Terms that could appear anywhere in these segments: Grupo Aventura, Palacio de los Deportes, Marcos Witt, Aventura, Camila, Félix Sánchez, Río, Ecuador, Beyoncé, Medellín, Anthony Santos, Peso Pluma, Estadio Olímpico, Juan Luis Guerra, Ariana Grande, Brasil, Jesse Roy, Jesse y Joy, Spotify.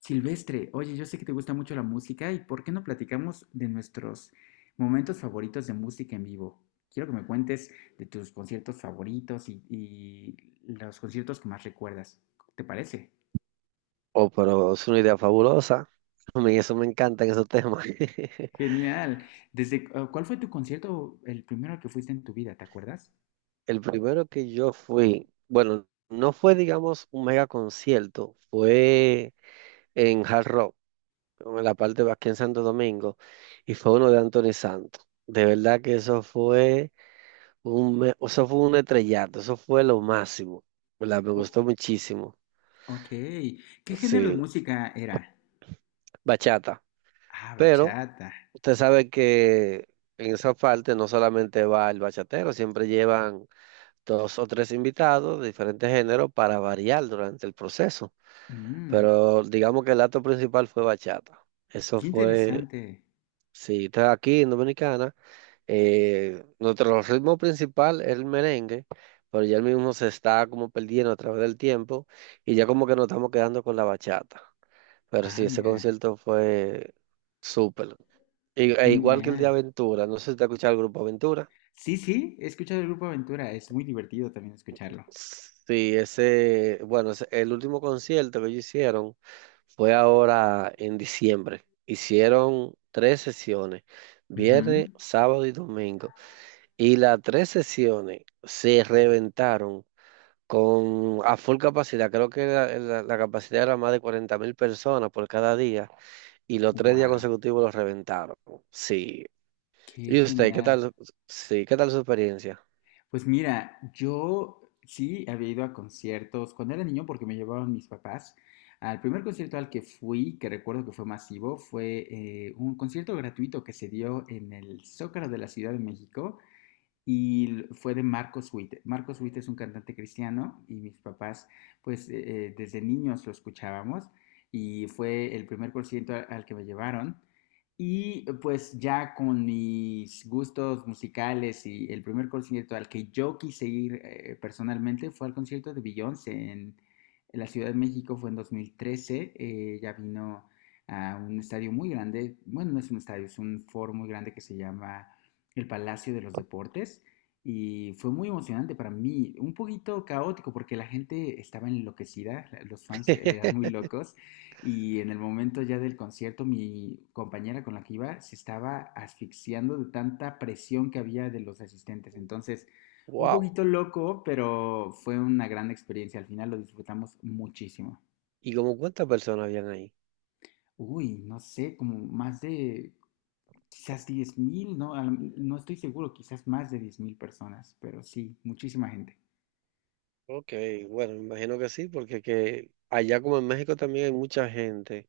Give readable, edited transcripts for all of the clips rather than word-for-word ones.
Silvestre, oye, yo sé que te gusta mucho la música y ¿por qué no platicamos de nuestros momentos favoritos de música en vivo? Quiero que me cuentes de tus conciertos favoritos y los conciertos que más recuerdas. ¿Te parece? Oh, pero es una idea fabulosa. A mí eso me encantan esos temas. Genial. ¿Cuál fue tu concierto, el primero al que fuiste en tu vida? ¿Te acuerdas? El primero que yo fui, bueno, no fue, digamos, un mega concierto, fue en Hard Rock, en la parte de aquí en Santo Domingo, y fue uno de Anthony Santos. De verdad que eso fue eso fue un estrellato, eso fue lo máximo, ¿verdad? Me Oh, gustó muchísimo. ok. ¿Qué género de Sí, música era? bachata. Ah, Pero bachata. usted sabe que en esa parte no solamente va el bachatero, siempre llevan dos o tres invitados de diferentes géneros para variar durante el proceso. Mm, Pero digamos que el acto principal fue bachata. Eso qué fue. interesante. Sí, estás aquí en Dominicana, nuestro ritmo principal es el merengue, pero ya el mismo se está como perdiendo a través del tiempo y ya como que nos estamos quedando con la bachata. Pero Ah, sí, ese mira. concierto fue súper. E igual que el de Genial. Aventura, no sé si te escuchado el grupo Aventura. Sí, sí, he escuchado el Grupo Aventura, es muy divertido también escucharlo. Sí, ese, bueno, el último concierto que ellos hicieron fue ahora en diciembre. Hicieron tres sesiones, viernes, sábado y domingo. Y las tres sesiones se reventaron con a full capacidad. Creo que la capacidad era más de 40,000 personas por cada día. Y los 3 días Wow, consecutivos los reventaron. Sí. qué ¿Y usted, qué genial. tal? Sí, ¿qué tal su experiencia? Pues mira, yo sí había ido a conciertos cuando era niño porque me llevaban mis papás. Al primer concierto al que fui, que recuerdo que fue masivo, fue un concierto gratuito que se dio en el Zócalo de la Ciudad de México y fue de Marcos Witt. Marcos Witt es un cantante cristiano y mis papás, pues desde niños lo escuchábamos y fue el primer concierto al que me llevaron. Y pues ya con mis gustos musicales y el primer concierto al que yo quise ir personalmente fue al concierto de Beyoncé en la Ciudad de México, fue en 2013, ya vino a un estadio muy grande, bueno, no es un estadio, es un foro muy grande que se llama el Palacio de los Deportes y fue muy emocionante para mí, un poquito caótico porque la gente estaba enloquecida, los fans eran muy locos y en el momento ya del concierto mi compañera con la que iba se estaba asfixiando de tanta presión que había de los asistentes, entonces un Wow. poquito loco, pero fue una gran experiencia, al final lo disfrutamos muchísimo. ¿Y como cuántas personas habían ahí? Uy, no sé, como más de quizás 10 mil, ¿no? No estoy seguro, quizás más de 10 mil personas, pero sí, muchísima gente. Ok, bueno, me imagino que sí, porque que allá como en México también hay mucha gente,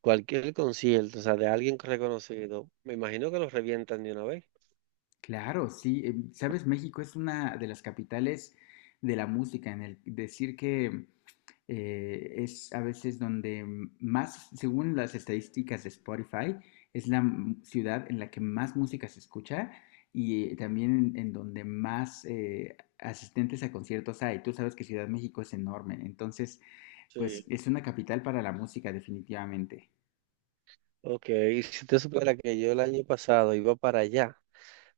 cualquier concierto, o sea, de alguien reconocido, me imagino que los revientan de una vez. Claro, sí, sabes, México es una de las capitales de la música, en el decir que es a veces donde más, según las estadísticas de Spotify, es la ciudad en la que más música se escucha y también en donde más asistentes a conciertos hay. Tú sabes que Ciudad de México es enorme, entonces, pues Sí. es una capital para la música definitivamente. Ok, y si te supiera que yo el año pasado iba para allá,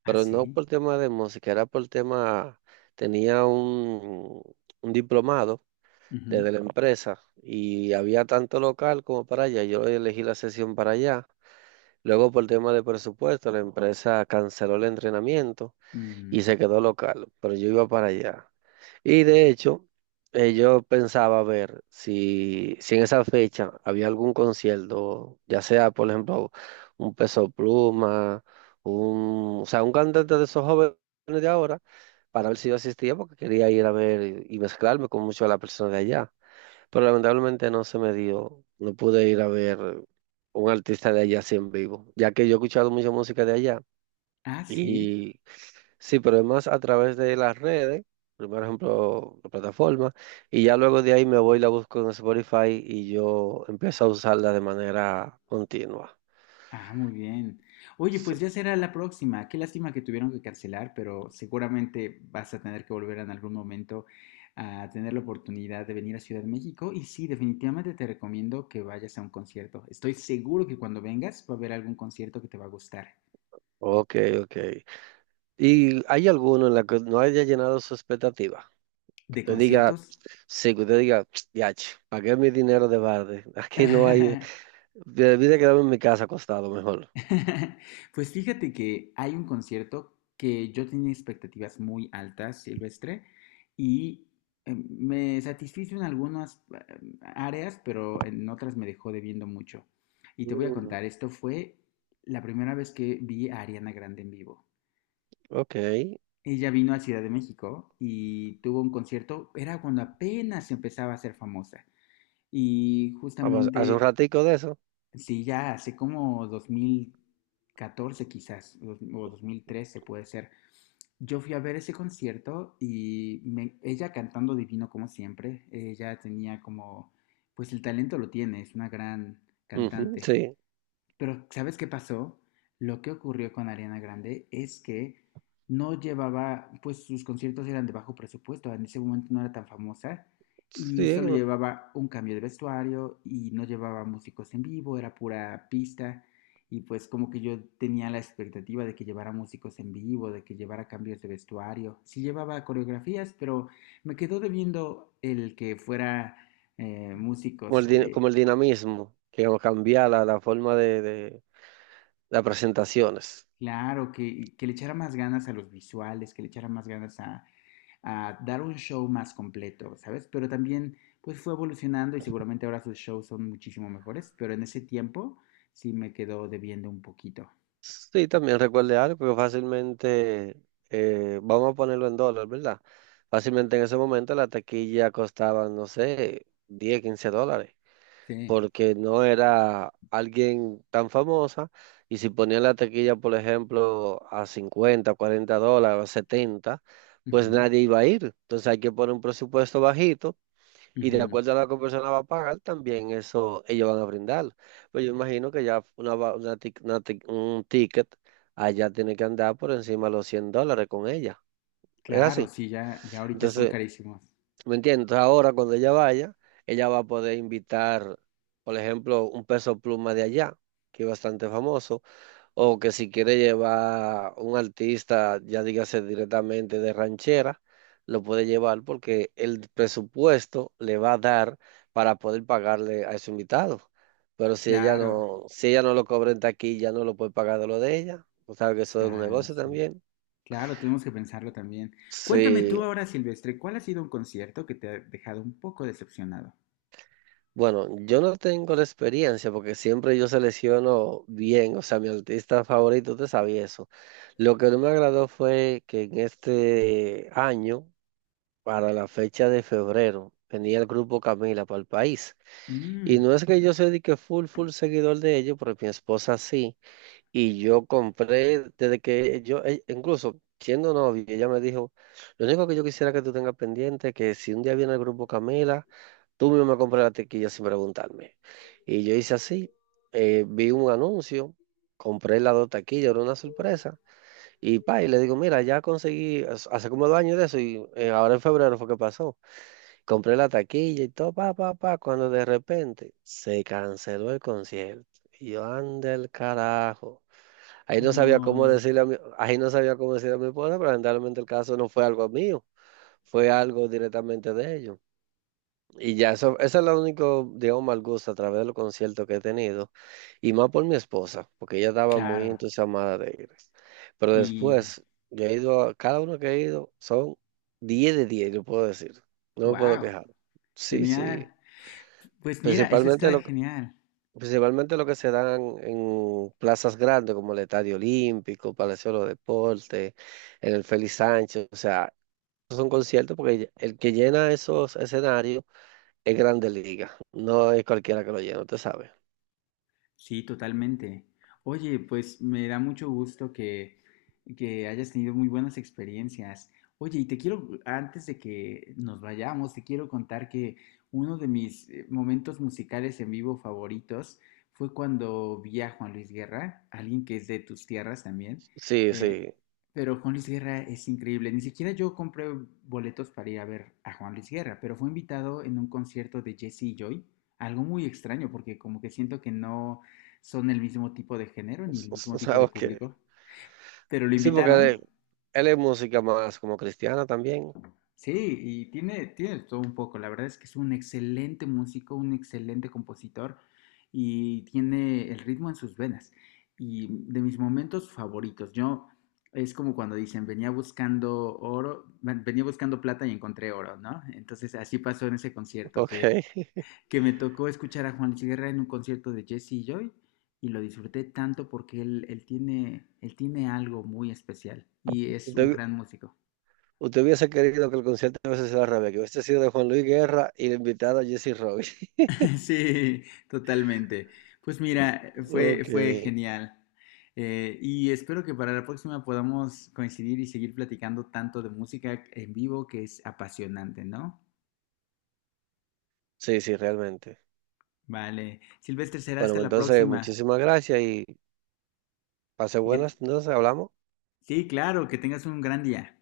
Ah, pero no sí. por tema de música, era por tema, tenía un diplomado Ujú. desde la empresa y había tanto local como para allá, yo elegí la sesión para allá. Luego, por tema de presupuesto, la empresa canceló el entrenamiento y Mm. se quedó local, pero yo iba para allá. Y de hecho, yo pensaba ver si en esa fecha había algún concierto, ya sea, por ejemplo, un Peso Pluma, o sea, un cantante de esos jóvenes de ahora, para ver si yo asistía, porque quería ir a ver y mezclarme con muchas de las personas de allá. Pero lamentablemente no se me dio, no pude ir a ver un artista de allá así en vivo, ya que yo he escuchado mucha música de allá. Ah, sí. Y sí, pero es más a través de las redes, primero ejemplo, la plataforma, y ya luego de ahí me voy y la busco en Spotify y yo empiezo a usarla de manera continua. Ah, muy bien. Oye, Sí. pues ya será la próxima. Qué lástima que tuvieron que cancelar, pero seguramente vas a tener que volver en algún momento a tener la oportunidad de venir a Ciudad de México. Y sí, definitivamente te recomiendo que vayas a un concierto. Estoy seguro que cuando vengas va a haber algún concierto que te va a gustar. Ok, ok. ¿Y hay alguno en la que no haya llenado su expectativa? Que ¿De te diga, conciertos? sí, que te diga, ya, pagué mi dinero de barde. Aquí no hay. Debí de quedarme en mi casa acostado mejor. Pues fíjate que hay un concierto que yo tenía expectativas muy altas, Silvestre, y me satisfizo en algunas áreas, pero en otras me dejó debiendo mucho. Y te voy a Mm, contar, esto fue la primera vez que vi a Ariana Grande en vivo. ok. Ella vino a Ciudad de México y tuvo un concierto, era cuando apenas empezaba a ser famosa. Y Ah, pues, hace un justamente ratico de eso. sí, ya hace como 2014 quizás, o 2013 puede ser. Yo fui a ver ese concierto y ella cantando divino como siempre, ella tenía como, pues el talento lo tiene, es una gran Ujú, cantante. sí. Pero ¿sabes qué pasó? Lo que ocurrió con Ariana Grande es que no llevaba, pues sus conciertos eran de bajo presupuesto, en ese momento no era tan famosa y Sí, solo como llevaba un cambio de vestuario y no llevaba músicos en vivo, era pura pista y pues como que yo tenía la expectativa de que llevara músicos en vivo, de que llevara cambios de vestuario, sí llevaba coreografías, pero me quedó debiendo el que fuera como músicos como el dinamismo, que como cambiar la forma de las presentaciones. claro, que le echara más ganas a los visuales, que le echara más ganas a dar un show más completo, ¿sabes? Pero también, pues fue evolucionando y seguramente ahora sus shows son muchísimo mejores, pero en ese tiempo sí me quedó debiendo un poquito. Sí, también recuerde algo que fácilmente, vamos a ponerlo en dólares, ¿verdad? Fácilmente en ese momento la taquilla costaba, no sé, 10 $15, Sí. porque no era alguien tan famosa. Y si ponían la taquilla, por ejemplo, a 50, $40, 70, pues Ujú, nadie iba a ir. Entonces hay que poner un presupuesto bajito y de ujú. acuerdo a lo que la persona va a pagar, también eso ellos van a brindar. Pero yo imagino que ya una, va- una tic- un ticket allá tiene que andar por encima de los $100 con ella. Es Claro, así. sí, ya, ya ahorita son Entonces, carísimos. ¿me entiendes? Entonces, ahora cuando ella vaya, ella va a poder invitar, por ejemplo, un peso pluma de allá, que es bastante famoso, o que si quiere llevar un artista, ya dígase directamente de ranchera, lo puede llevar porque el presupuesto le va a dar para poder pagarle a su invitado. Pero si ella Claro, no, si ella no lo cobra en taquilla, no lo puede pagar de lo de ella. Tú sabes que eso es un ya, negocio sí. también. Claro, tenemos que pensarlo también. Cuéntame Sí. tú ahora, Silvestre, ¿cuál ha sido un concierto que te ha dejado un poco decepcionado? Bueno, yo no tengo la experiencia porque siempre yo selecciono bien, o sea, mi artista favorito, te sabía eso. Lo que no me agradó fue que en este año, para la fecha de febrero, tenía el grupo Camila para el país. Y Mm, no es que yo sea de que full, full seguidor de ellos, porque mi esposa sí. Y yo compré, desde que yo, incluso siendo novio, ella me dijo, lo único que yo quisiera que tú tengas pendiente es que si un día viene el grupo Camila, tú mismo me compras la tequilla sin preguntarme. Y yo hice así, vi un anuncio, compré las dos taquillas, era una sorpresa, y pa, y le digo, mira, ya conseguí, hace como 2 años de eso, y ahora en febrero fue que pasó. Compré la taquilla y todo, pa, pa, pa, cuando de repente se canceló el concierto. Y yo, anda el carajo. No. Ahí no sabía cómo decirle a mi esposa, pero generalmente el caso no fue algo mío, fue algo directamente de ellos. Y ya eso es lo único, digamos, mal gusto a través de los conciertos que he tenido, y más por mi esposa, porque ella estaba muy Claro. entusiasmada de ir. Pero Y después, yo he ido, cada uno que he ido son 10 de 10 yo puedo decir, no me puedo wow, quejar. Sí, genial. sí, Pues mira, eso principalmente está lo genial. Principalmente lo que se dan en plazas grandes como el Estadio Olímpico, Palacio de los Deportes, en el Félix Sánchez, o sea, son conciertos porque el que llena esos escenarios es Grande Liga, no es cualquiera que lo llena, usted sabe. Sí, totalmente. Oye, pues me da mucho gusto que hayas tenido muy buenas experiencias. Oye, y te quiero, antes de que nos vayamos, te quiero contar que uno de mis momentos musicales en vivo favoritos fue cuando vi a Juan Luis Guerra, alguien que es de tus tierras también. Sí, Eh, sí, pero Juan Luis Guerra es increíble. Ni siquiera yo compré boletos para ir a ver a Juan Luis Guerra, pero fue invitado en un concierto de Jesse y Joy. Algo muy extraño porque como que siento que no son el mismo tipo de género ni el mismo tipo de sabes que público, pero lo sí, porque invitaron. él es música más como cristiana también, Sí, y tiene, tiene todo un poco. La verdad es que es un excelente músico, un excelente compositor y tiene el ritmo en sus venas. Y de mis momentos favoritos, yo es como cuando dicen, venía buscando oro, venía buscando plata y encontré oro, ¿no? Entonces así pasó en ese concierto, ok. que me tocó escuchar a Juan Luis Guerra en un concierto de Jesse Joy y lo disfruté tanto porque él tiene algo muy especial y es un Usted, gran músico. usted hubiese querido que el concierto hubiese sido al revés, que hubiese sido de Juan Luis Guerra y la invitada Jesse Roy. Sí, totalmente. Pues mira, Ok, fue genial. Y espero que para la próxima podamos coincidir y seguir platicando tanto de música en vivo que es apasionante, ¿no? sí, sí, realmente. Vale. Silvestre, será Bueno, hasta pues la entonces próxima. muchísimas gracias y pase Y que, buenas, entonces hablamos. sí, claro, que tengas un gran día.